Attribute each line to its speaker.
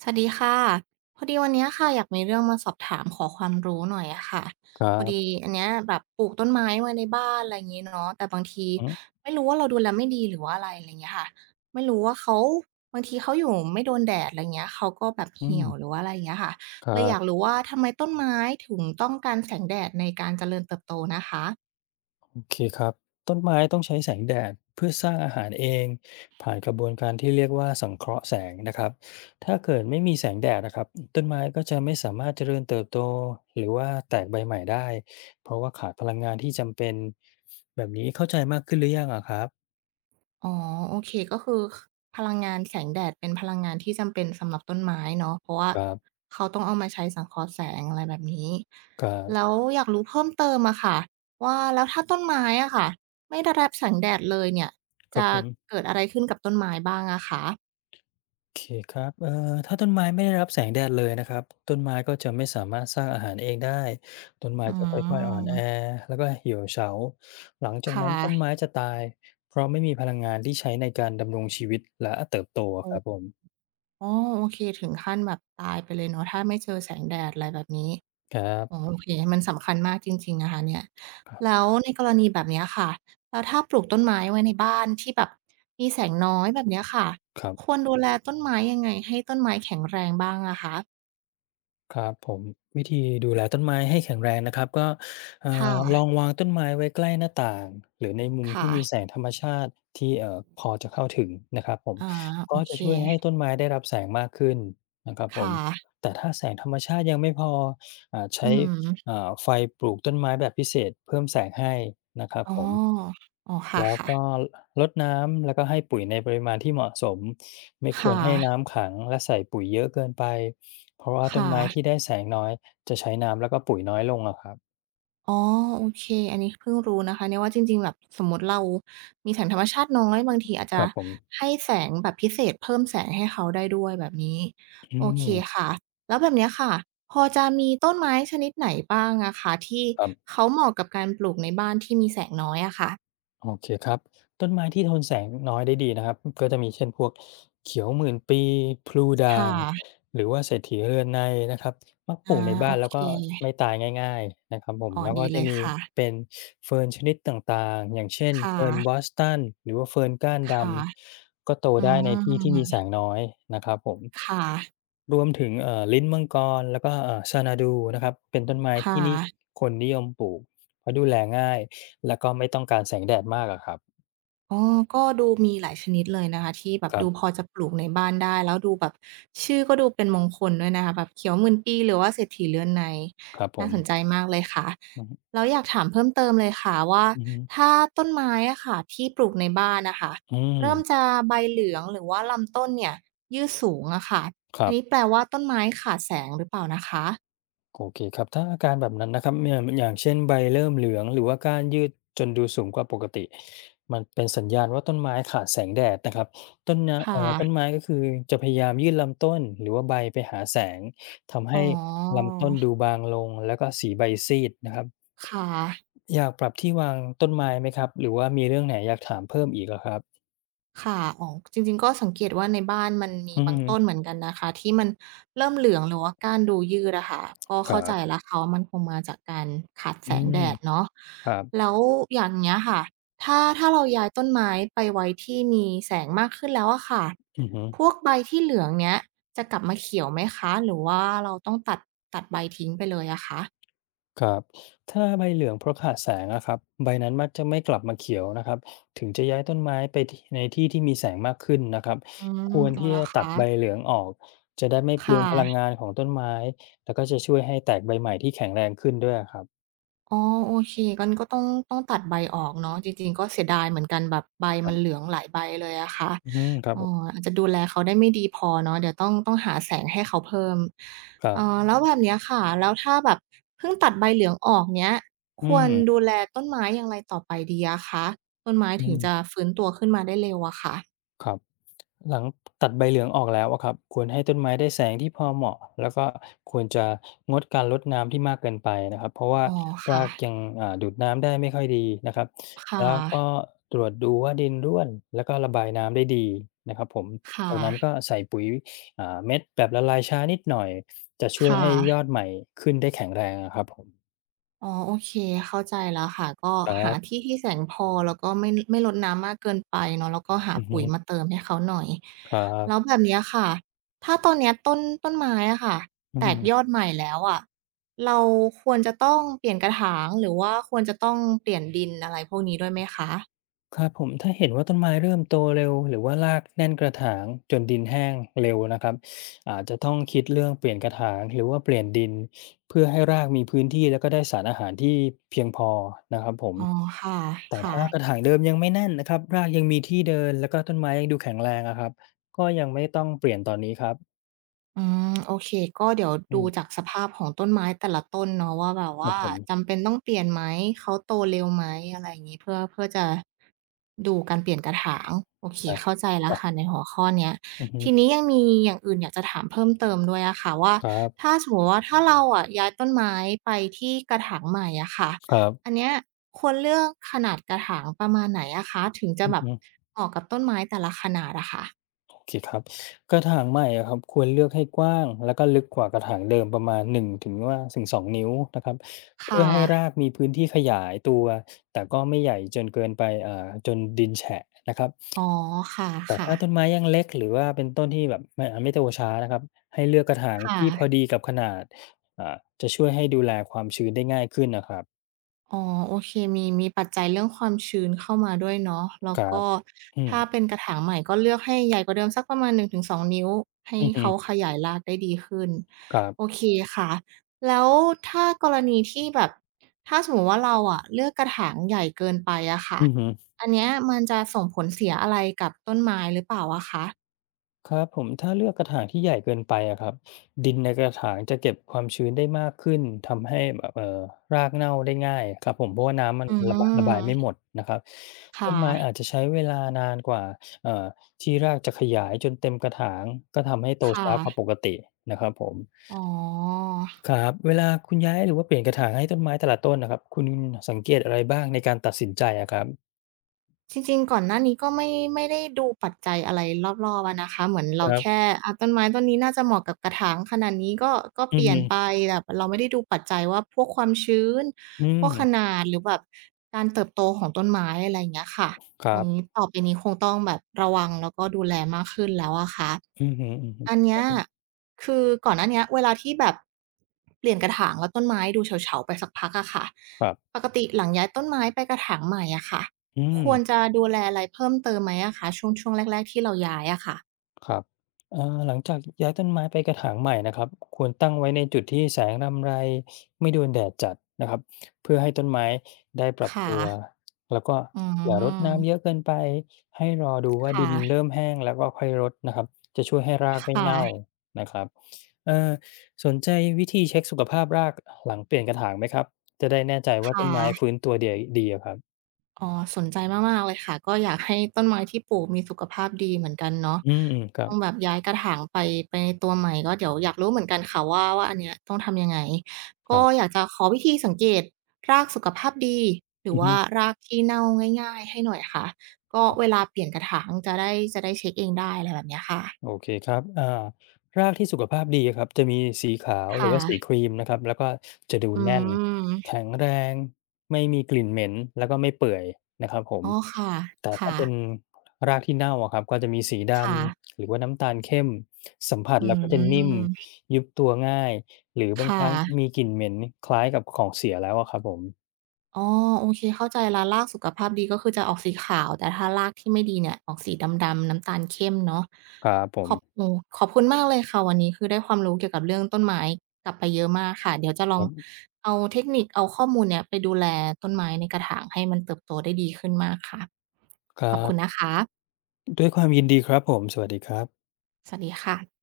Speaker 1: สวัสดีค่ะพอดีวันเนี้ยค่ะอยากมีเรื่องมาสอบถามขอความรู้หน่อยอะค่ะ
Speaker 2: ครั
Speaker 1: พอดี
Speaker 2: บ
Speaker 1: อันเนี้ยแบบปลูกต้นไม้ไว้ในบ้านอะไรอย่างงี้เนาะแต่บางที
Speaker 2: อืม
Speaker 1: ไม่รู้ว่าเราดูแลไม่ดีหรือว่าอะไรอะไรอย่างเงี้ยค่ะไม่รู้ว่าเขาบางทีเขาอยู่ไม่โดนแดดอะไรอย่างเงี้ยเขาก็แบบ
Speaker 2: อื
Speaker 1: เหี่
Speaker 2: ม
Speaker 1: ยวหรือว่าอะไรอย่างเงี้ยค่ะ
Speaker 2: ค
Speaker 1: เลยอยาก
Speaker 2: รับ
Speaker 1: รู้ว่าทำไมต้นไม้ถึงต้องการแสงแดดในการเจริญเติบโตนะคะ
Speaker 2: โอเคครับต้นไม้ต้องใช้แสงแดดเพื่อสร้างอาหารเองผ่านกระบวนการที่เรียกว่าสังเคราะห์แสงนะครับถ้าเกิดไม่มีแสงแดดนะครับต้นไม้ก็จะไม่สามารถเจริญเติบโตหรือว่าแตกใบใหม่ได้เพราะว่าขาดพลังงานที่จำเป็นแบบนี้เข้าใจมากขึ้นหรือยังอะครับ
Speaker 1: อ๋อโอเคก็คือพลังงานแสงแดดเป็นพลังงานที่จำเป็นสำหรับต้นไม้เนาะเพราะว่า
Speaker 2: ครับ
Speaker 1: เขาต้องเอามาใช้สังเคราะห์แสงอะไรแบบนี้
Speaker 2: ครั
Speaker 1: แล้ว
Speaker 2: บ
Speaker 1: อยากรู้เพิ่มเติมอะค่ะว่าแล้วถ้าต้นไม้อะค่ะไม่ได้รับแสงแดดเลยเนี่ย
Speaker 2: ครับ
Speaker 1: จะ
Speaker 2: ผม
Speaker 1: เกิดอะไรขึ้นกับต้นไม้บ้างอะคะ
Speaker 2: โอเคครับถ้าต้นไม้ไม่ได้รับแสงแดดเลยนะครับ ต้นไม้ก็จะไม่สามารถสร้างอาหารเองได้ ต้นไม้
Speaker 1: อื
Speaker 2: จะค่อยๆอ่อน
Speaker 1: ม
Speaker 2: แอแล้วก็เหี่ยวเฉา หลังจาก
Speaker 1: ค่
Speaker 2: นั้นต้นไม้
Speaker 1: ะ
Speaker 2: จะตาย เพราะไม่มีพลังงานที่ใช้ในการดำรงชีวิตและเติบโตอะครับ
Speaker 1: โอ
Speaker 2: ผม
Speaker 1: ้โอเคถึงขั้นแบบตายไปเลยเนาะถ้าไม่เจอแสงแดดอะไรแบบนี้
Speaker 2: ครั
Speaker 1: อ๋อ
Speaker 2: บ
Speaker 1: โอเคมันสำคัญมากจริงๆนะคะเนี่ย
Speaker 2: ครับ
Speaker 1: แล้วในกรณีแบบเนี้ยค่ะแล้วถ้าปลูกต้นไม้ไว้ในบ้านที่แบบมีแสงน้อยแบบเนี้ยค่ะ
Speaker 2: ครั
Speaker 1: ค
Speaker 2: บ
Speaker 1: วรดูแลต้นไม้ยังไงให้ต้นไม้แข็งแรงบ้างอะคะ
Speaker 2: ครับผมวิธีดูแลต้นไม้ให้แข็งแรงนะครับก็เอ่
Speaker 1: ค่ะ
Speaker 2: อลองวางต้นไม้ไว้ใกล้หน้าต่างหรือในมุม
Speaker 1: ค่ะ
Speaker 2: ที่มีแสงธรรมชาติที่พอจะเข้าถึงนะครับผม
Speaker 1: อาโอ
Speaker 2: ก็
Speaker 1: เค
Speaker 2: จะช่วยให้ต้นไม้ได้รับแสงมากขึ้นนะครับผม
Speaker 1: ค่ะ
Speaker 2: แต่ถ้าแสงธรรมชาติยังไม่พอ
Speaker 1: อื
Speaker 2: ใช้
Speaker 1: ม
Speaker 2: ไฟปลูกต้นไม้แบบพิเศษเพิ่มแสงให้นะครับ
Speaker 1: อ๋อ
Speaker 2: ผม
Speaker 1: อ๋อ
Speaker 2: แล้ว
Speaker 1: ค่ะ
Speaker 2: ก็รดน้ำแล้วก็ให้ปุ๋ยในปริมาณที่เหมาะสมไม่
Speaker 1: ๆ
Speaker 2: ควร
Speaker 1: ค่ะ
Speaker 2: ให้น้ำขังและใส่ปุ๋ยเยอะเกินไปเพราะว่าต้น
Speaker 1: ค่ะ
Speaker 2: ไม้ที่ได้แสงน้อยจะใช้น้ำแล้วก็ปุ๋ยน้อยลงอะครับ
Speaker 1: อ๋อโอเคอันนี้เพิ่งรู้นะคะเนี่ยว่าจริงๆแบบสมมุติเรามีแสงธรรมชาติน้อยบางทีอาจ
Speaker 2: ค
Speaker 1: จะ
Speaker 2: รับผม
Speaker 1: ให้แสงแบบพิเศษเพิ่มแสงให้เขาได้ด้วยแบบนี้
Speaker 2: อื
Speaker 1: โอ
Speaker 2: ม
Speaker 1: เคค่ะแล้วแบบเนี้ยค่ะพอจะมีต้นไม้ชนิดไหนบ้างอะคะที่
Speaker 2: ครับ
Speaker 1: เขาเหมาะกับการปลูกในบ้านที่มีแสงน้อยอะค่ะ
Speaker 2: โอเคครับต้นไม้ที่ทนแสงน้อยได้ดีนะครับก็จะมีเช่นพวกเขียวหมื่นปีพลูด่า
Speaker 1: ค่
Speaker 2: ง
Speaker 1: ะ
Speaker 2: หรือว่าเศรษฐีเรือนในนะครับมักป
Speaker 1: อา
Speaker 2: ลูกใน
Speaker 1: โอ
Speaker 2: บ้านแล้ว
Speaker 1: เค
Speaker 2: ก็ไม่ตายง่ายๆนะครับผม
Speaker 1: อ๋อ
Speaker 2: แล้ว
Speaker 1: ดี
Speaker 2: ก็
Speaker 1: เล
Speaker 2: จะ
Speaker 1: ย
Speaker 2: มี
Speaker 1: ค่ะ
Speaker 2: เป็นเฟิร์นชนิดต่างๆอย่างเช่น
Speaker 1: ค่ะ
Speaker 2: เฟิร์นบอสตันหรือว่าเฟิร์นก้านด
Speaker 1: ค่ะ
Speaker 2: ำก็โต
Speaker 1: อื
Speaker 2: ได้ในที่ที่มีแส
Speaker 1: ม
Speaker 2: งน้อยนะครับผม
Speaker 1: ค่ะ
Speaker 2: รวมถึงลิ้นมังกรแล้วก็ซานาดูนะครับเป็นต้นไม้
Speaker 1: ค่ะ
Speaker 2: ที่นี่คนนิยมปลูกเพราะดูแลง่ายแล้วก็ไม่ต้องการแสงแดดมากอะครับ
Speaker 1: อ๋อก็ดูมีหลายชนิดเลยนะคะที่แบบ
Speaker 2: ครั
Speaker 1: ดูพ
Speaker 2: บ
Speaker 1: อจะปลูกในบ้านได้แล้วดูแบบชื่อก็ดูเป็นมงคลด้วยนะคะแบบเขียวหมื่นปีหรือว่าเศรษฐีเรือนใน
Speaker 2: ครับผ
Speaker 1: น่า
Speaker 2: ม
Speaker 1: สนใจมากเลยค่ะ
Speaker 2: อือฮึ
Speaker 1: แล้วอยากถามเพิ่มเติมเลยค่ะว่า
Speaker 2: อือฮึ
Speaker 1: ถ้าต้นไม้อะค่ะที่ปลูกในบ้านนะค่ะ
Speaker 2: อืม
Speaker 1: เริ่มจะใบเหลืองหรือว่าลำต้นเนี่ยยืดสูงอะค่ะ
Speaker 2: ค
Speaker 1: อั
Speaker 2: รั
Speaker 1: นนี้แป
Speaker 2: บ
Speaker 1: ลว่าต้นไม้ขาดแสงหรือเปล่านะคะ
Speaker 2: โอเคครับ ถ้าอาการแบบนั้นนะครับเนี่ยอย่างเช่นใบเริ่มเหลืองหรือว่าก้านยืดจนดูสูงกว่าปกติ มันเป็นสัญญาณว่าต้นไม้ขาดแสงแดดนะครับต้นนะ
Speaker 1: ค่ะ
Speaker 2: เอ่อต้นไม้ก็คือจะพยายามยืดลำต้นหรือว่าใบไปหาแสง ทำ
Speaker 1: อ๋
Speaker 2: ให้
Speaker 1: อ
Speaker 2: ลำต้นดูบางลงแล้วก็สีใบซีดนะครับ
Speaker 1: ค่ะ
Speaker 2: อยากปรับที่วางต้นไม้ไหมครับหรือว่ามีเรื่องไหนอยากถามเพิ่มอีกอะครับ
Speaker 1: ค่ะอ๋อจริงๆก็สังเกตว่าในบ้านมันมี
Speaker 2: อือ
Speaker 1: บางต้นเห
Speaker 2: ฮึ
Speaker 1: มือนกันนะคะที่มันเริ่มเหลืองหรือว่าก้านดูยืดอะค่ะก็
Speaker 2: ค
Speaker 1: เข้า
Speaker 2: รั
Speaker 1: ใจ
Speaker 2: บ
Speaker 1: แล้วค่ะว่ามันคงมาจากการขาดแส
Speaker 2: อื
Speaker 1: ง
Speaker 2: ม
Speaker 1: แดดเนาะ
Speaker 2: ครับ
Speaker 1: แล้วอย่างเงี้ยค่ะ ถ้าเราย้ายต้นไม้ไปไว้ที่มีแสงมากขึ้นแล้วอะค่ะ
Speaker 2: อือฮึ
Speaker 1: พวกใบที่เหลืองเนี้ยจะกลับมาเขียวไหมคะหรือว่าเราต้องตัดใบทิ้งไปเลยอะคะ
Speaker 2: ครับถ้าใบเหลืองเพราะขาดแสงนะครับใบนั้นมักจะไม่กลับมาเขียวนะครับถึงจะย้ายต้นไม้ไปที่ในที่ที่มีแสงมากขึ้นนะครับ
Speaker 1: อื
Speaker 2: ค
Speaker 1: ม
Speaker 2: วร
Speaker 1: อ๋อ
Speaker 2: ที่
Speaker 1: เหรอ
Speaker 2: จะตั
Speaker 1: คะ
Speaker 2: ดใบเหลืองออกจะได้ไม่
Speaker 1: ค
Speaker 2: เปลืองพลัง
Speaker 1: ่ะ
Speaker 2: งานของต้นไม้แล้วก็จะช่วยให้แตกใบใหม่ที่แข็งแรงขึ้นด้วยครับ
Speaker 1: อ๋อโอเคงั้นก็ต้องตัดใบออกเนาะจริงๆก็เสียดายเหมือนกันแบบใบ
Speaker 2: ครั
Speaker 1: มันเหลื
Speaker 2: บ
Speaker 1: องหลายใบเลยอะค่ะ
Speaker 2: อืมครับ
Speaker 1: อ๋อ
Speaker 2: ผม
Speaker 1: อาจจะดูแลเขาได้ไม่ดีพอเนาะเดี๋ยวต้องหาแสงให้เขาเพิ่ม
Speaker 2: ครับ
Speaker 1: แล้วแบบเนี้ยค่ะแล้วถ้าแบบเพิ่งตัดใบเหลืองออกเนี้ยค
Speaker 2: อื
Speaker 1: วร
Speaker 2: ม
Speaker 1: ดูแลต้นไม้อย่างไรต่อไปดีอะคะต้นไม้
Speaker 2: อื
Speaker 1: ถึงจะ
Speaker 2: ม
Speaker 1: ฟื้นตัวขึ้นมาได้เร็วอะค่ะ
Speaker 2: ครับ หลังตัดใบเหลืองออกแล้วอะครับควรให้ต้นไม้ได้แสงที่พอเหมาะแล้วก็ควรจะงดการรดน้ำที่มากเกินไปนะครับเพราะว่า
Speaker 1: อ๋อค่ะ
Speaker 2: รากยังดูดน้ำได้ไม่ค่อยดีนะครับ
Speaker 1: ค่
Speaker 2: แล้วก็
Speaker 1: ะ
Speaker 2: ตรวจดูว่าดินร่วนแล้วก็ระบายน้ำได้ดีนะครับผม
Speaker 1: ค่ะ
Speaker 2: จากนั้นก็ใส่ปุ๋ยเม็ดแบบละลายช้านิดหน่อยจะช่
Speaker 1: ค
Speaker 2: วยให้ยอ
Speaker 1: ่ะ
Speaker 2: ดใหม่ขึ้นได้แข็งแรงอะครับผม
Speaker 1: อ๋อโอเคเข้าใจแล้วค่ะก็
Speaker 2: ครั
Speaker 1: หา
Speaker 2: บ
Speaker 1: ที่ที่แสงพอแล้วก็ไม่รดน้ำมากเกินไปเนาะแล้วก็หา
Speaker 2: อือฮึ
Speaker 1: ปุ๋ยมาเติมให้เขาหน่อย
Speaker 2: ครั
Speaker 1: แล้ว
Speaker 2: บ
Speaker 1: แบบเนี้ยค่ะถ้าตอนเนี้ยต้นไม้อะค่ะ
Speaker 2: อื
Speaker 1: แตกยอ
Speaker 2: ม
Speaker 1: ดใหม่แล้วอะเราควรจะต้องเปลี่ยนกระถางหรือว่าควรจะต้องเปลี่ยนดินอะไรพวกนี้ด้วยไหมคะ
Speaker 2: ครับผมถ้าเห็นว่าต้นไม้เริ่มโตเร็วหรือว่ารากแน่นกระถางจนดินแห้งเร็วนะครับอาจจะต้องคิดเรื่องเปลี่ยนกระถางหรือว่าเปลี่ยนดินเพื่อให้รากมีพื้นที่แล้วก็ได้สารอาหารที่เพียงพอนะครับผม
Speaker 1: อ๋อค่ะ
Speaker 2: แต่
Speaker 1: ค่ะ
Speaker 2: ถ้ากระถางเดิมยังไม่แน่นนะครับรากยังมีที่เดินแล้วก็ต้นไม้ยังดูแข็งแรงนะครับก็ยังไม่ต้องเปลี่ยนตอนนี้ครับ
Speaker 1: อืมโอเคก็เดี๋ยว
Speaker 2: อื
Speaker 1: ดู
Speaker 2: ม
Speaker 1: จากสภาพของต้นไม้แต่ละต้นเนาะว่าแบบ
Speaker 2: ครับ
Speaker 1: ว่า
Speaker 2: ผม
Speaker 1: จำเป็นต้องเปลี่ยนไหมเขาโตเร็วไหมอะไรอย่างงี้เพื่อจะดูการเปลี่ยนกระถางโอเค
Speaker 2: ครับ
Speaker 1: เข้าใจ
Speaker 2: ค
Speaker 1: แล้ว
Speaker 2: รั
Speaker 1: ค่ะใน
Speaker 2: บ
Speaker 1: หัวข้อเนี้ย
Speaker 2: อือฮึ
Speaker 1: ทีนี้ยังมีอย่างอื่นอยากจะถามเพิ่มเติมด้วยอะค่ะว่า
Speaker 2: ครั
Speaker 1: ถ้า
Speaker 2: บ
Speaker 1: สมมุติว่าถ้าเราอะย้ายต้นไม้ไปที่กระถางใหม่อะค่ะ
Speaker 2: ครั
Speaker 1: อัน
Speaker 2: บ
Speaker 1: เนี้ยควรเลือกขนาดกระถางประมาณไหนอะคะถึงจะ
Speaker 2: อือ
Speaker 1: แบบ
Speaker 2: ฮึ
Speaker 1: เหมาะกับต้นไม้แต่ละขนาดอะค่ะ
Speaker 2: สิครับกระถางใหม่อะครับควรเลือกให้กว้างแล้วก็ลึกกว่ากระถางเดิมประมาณ1ถึง2นิ้วนะครับเพื่
Speaker 1: ค่ะ
Speaker 2: อให้รากมีพื้นที่ขยายตัวแต่ก็ไม่ใหญ่จนเกินไปจนดินแฉะนะครับ
Speaker 1: อ๋อค
Speaker 2: แต่
Speaker 1: ่ะ
Speaker 2: ถ้า
Speaker 1: ๆ
Speaker 2: ต้นไม้ยังเล็กหรือว่าเป็นต้นที่แบบไม่โตช้านะครับให้เลือกกระถางที่พอ
Speaker 1: ค่ะ
Speaker 2: ดีกับขนาดอ่าจะช่วยให้ดูแลความชื้นได้ง่ายขึ้นน่ะครับ
Speaker 1: อ๋อโอเคมีมีปัจจัยเรื่องความชื้นเข้ามาด้วยเนาะแล้
Speaker 2: ค
Speaker 1: ว
Speaker 2: รับ
Speaker 1: ก็
Speaker 2: อื
Speaker 1: ถ้า
Speaker 2: ม
Speaker 1: เป็นกระถางใหม่ก็เลือกให้ใหญ่กว่าเดิมสักประมาณ1-2นงถึงสองนิ้วให้
Speaker 2: อือฮึ
Speaker 1: เขาขยายรากได้ดีขึ้น
Speaker 2: ครั
Speaker 1: โอ
Speaker 2: บ
Speaker 1: เคค่ะ แล้วถ้ากรณีที่แบบถ้าสมมุติว่าเราอะเลือกกระถางใหญ่เกินไปอะค่ะ
Speaker 2: อือฮึ
Speaker 1: อันเนี้ยมันจะส่งผลเสียอะไรกับต้นไม้หรือเปล่าอะคะ
Speaker 2: ครับผมถ้าเลือกกระถางที่ใหญ่เกินไปอะครับดินในกระถางจะเก็บความชื้นได้มากขึ้นทำให้แบบรากเน่าได้ง่ายครับผมเพราะว่าน้ำมัน
Speaker 1: อื
Speaker 2: ระบายไม่หม
Speaker 1: ม
Speaker 2: ดนะครับต้
Speaker 1: ค่ะ
Speaker 2: นไม้อาจจะใช้เวลานานกว่าเอ่อที่รากจะขยายจนเต็มกระถางก็ทำให้โต
Speaker 1: ค่ะ
Speaker 2: ช้ากว่าปกตินะครับผม
Speaker 1: อ๋อ
Speaker 2: ครับเวลาคุณย้ายหรือว่าเปลี่ยนกระถางให้ต้นไม้แต่ละต้นนะครับคุณสังเกตอะไรบ้างในการตัดสินใจอะครับ
Speaker 1: จริงๆ ก่อนหน้านี้ก็ไม่ได้ดูปัจจัยอะไรรอบๆอะนะคะเหมือนเรา
Speaker 2: ครั
Speaker 1: แค่
Speaker 2: บ
Speaker 1: อาต้นไม้ต้นนี้น่าจะเหมาะกับกระถางขนาดนี้ก็
Speaker 2: อื
Speaker 1: เปลี่ยนไป
Speaker 2: ม
Speaker 1: แบบเราไม่ได้ดูปัจจัยว่าพวกความชื้น
Speaker 2: อื
Speaker 1: พวกข
Speaker 2: ม
Speaker 1: นาดหรือแบบการเติบโตของต้นไม้อะไรอย่างเงี้ยค่ะ
Speaker 2: ค
Speaker 1: ตร
Speaker 2: รั
Speaker 1: งนี้
Speaker 2: บ
Speaker 1: ต่อไปนี้คงต้องแบบระวังแล้วก็ดูแลมากขึ้นแล้วอะค่ะ
Speaker 2: อืมอฮึ
Speaker 1: อัน
Speaker 2: ๆค
Speaker 1: เนี้
Speaker 2: รั
Speaker 1: ย
Speaker 2: บผม
Speaker 1: คือก่อนหน้าเนี้ยเวลาที่แบบเปลี่ยนกระถางแล้วต้นไม้ดูเฉาๆไปสักพักอะค่ะ
Speaker 2: ครับ
Speaker 1: ปกติหลังย้ายต้นไม้ไปกระถางใหม่อะค่ะ
Speaker 2: อืม
Speaker 1: ควรจะดูแลอะไรเพิ่มเติมไหมอะคะช่วงแรกๆที่เราย้ายอะค่ะ
Speaker 2: ครับหลังจากย้ายต้นไม้ไปกระถางใหม่นะครับควรตั้งไว้ในจุดที่แสงรำไรไม่โดนแดดจัดนะครับเพื่อให้ต้นไม้ได้ปรับ
Speaker 1: ค่ะ
Speaker 2: ตัวแล้วก็
Speaker 1: อื
Speaker 2: อย่ารดน้ำเยอะ
Speaker 1: ม
Speaker 2: เกินไปให้รอดูว่า
Speaker 1: ค่ะ
Speaker 2: ดินเริ่มแห้งแล้วก็ค่อยรดนะครับจะช่วยให้ราก
Speaker 1: ค
Speaker 2: ไม่เน่า
Speaker 1: ่ะ
Speaker 2: นะครับเอ่อสนใจวิธีเช็คสุขภาพรากหลังเปลี่ยนกระถางไหมครับจะได้แน่ใจว่า
Speaker 1: ค่
Speaker 2: ต้นไม้ฟื้
Speaker 1: ะ
Speaker 2: นตัวเดียดีอะครับ
Speaker 1: อ๋อสนใจมากๆเลยค่ะก็อยากให้ต้นไม้ที่ปลูกมีสุขภาพดีเหมือนกันเนาะ
Speaker 2: อืมอืมครั
Speaker 1: ต้อ
Speaker 2: บ
Speaker 1: งแบบย้ายกระถางไปในตัวใหม่ก็เดี๋ยวอยากรู้เหมือนกันค่ะว่าอันเนี้ยต้องทำยังไง
Speaker 2: ๆ
Speaker 1: ก็อยากจะขอวิธีสังเกตรากสุขภาพดีหรือ
Speaker 2: อือฮึ
Speaker 1: ว่ารากที่เน่าง่ายๆให้หน่อยค่ะก็เวลาเปลี่ยนกระถางจะได้เช็กเองได้อะไรแบบเนี้ยค่ะ
Speaker 2: โอเคครับรากที่สุขภาพดีอะครับจะมีสีขาวหรือว่าสี
Speaker 1: ค่ะ
Speaker 2: ครีมนะครับแล้วก็จะดู
Speaker 1: อื
Speaker 2: แน่น
Speaker 1: ม
Speaker 2: แข็งแรง ไม่มีกลิ่นเหม็นแล้วก็ไม่เปื่อยนะครับผม
Speaker 1: อ๋อค่ะ
Speaker 2: แต่ถ้า
Speaker 1: ค่ะ
Speaker 2: เป็นรากที่เน่าอะครับก็จะมีสีด
Speaker 1: ค่ะ
Speaker 2: ำหรือว่าน้ำตาลเข้มสัมผัส
Speaker 1: อื
Speaker 2: แล้วก็จะนิ่ม
Speaker 1: ม
Speaker 2: ยุบตัวง่ายหรือ
Speaker 1: ค
Speaker 2: บางครั้ง
Speaker 1: ่ะ
Speaker 2: มีกลิ่นเหม็นคล้ายกับของเสียแล้วอะครับผม
Speaker 1: อ๋อโอเคเข้าใจแล้วรากสุขภาพดีก็คือจะออกสีขาว แต่ถ้ารากที่ไม่ดีเนี่ยออกสีดำๆน้ำตาลเข้มเนาะ
Speaker 2: ครับผ
Speaker 1: ขอบ
Speaker 2: ม
Speaker 1: โอ้ขอบคุณมากเลยค่ะวันนี้คือได้ความรู้เกี่ยวกับเรื่องต้นไม้กลับไปเยอะมากค่ะ เดี๋ยวจะล
Speaker 2: ค
Speaker 1: อง
Speaker 2: รับ
Speaker 1: เอาเทคนิคเอาข้อมูลเนี่ยไปดูแลต้นไม้ในกระถางให้มันเติบโตได้ดีขึ้นมากค่ะ
Speaker 2: ครั
Speaker 1: ขอบคุณนะ
Speaker 2: บ
Speaker 1: คะ
Speaker 2: ด้วยความยินดีครับผมสวัสดีครับ
Speaker 1: สวัสดีค่ะ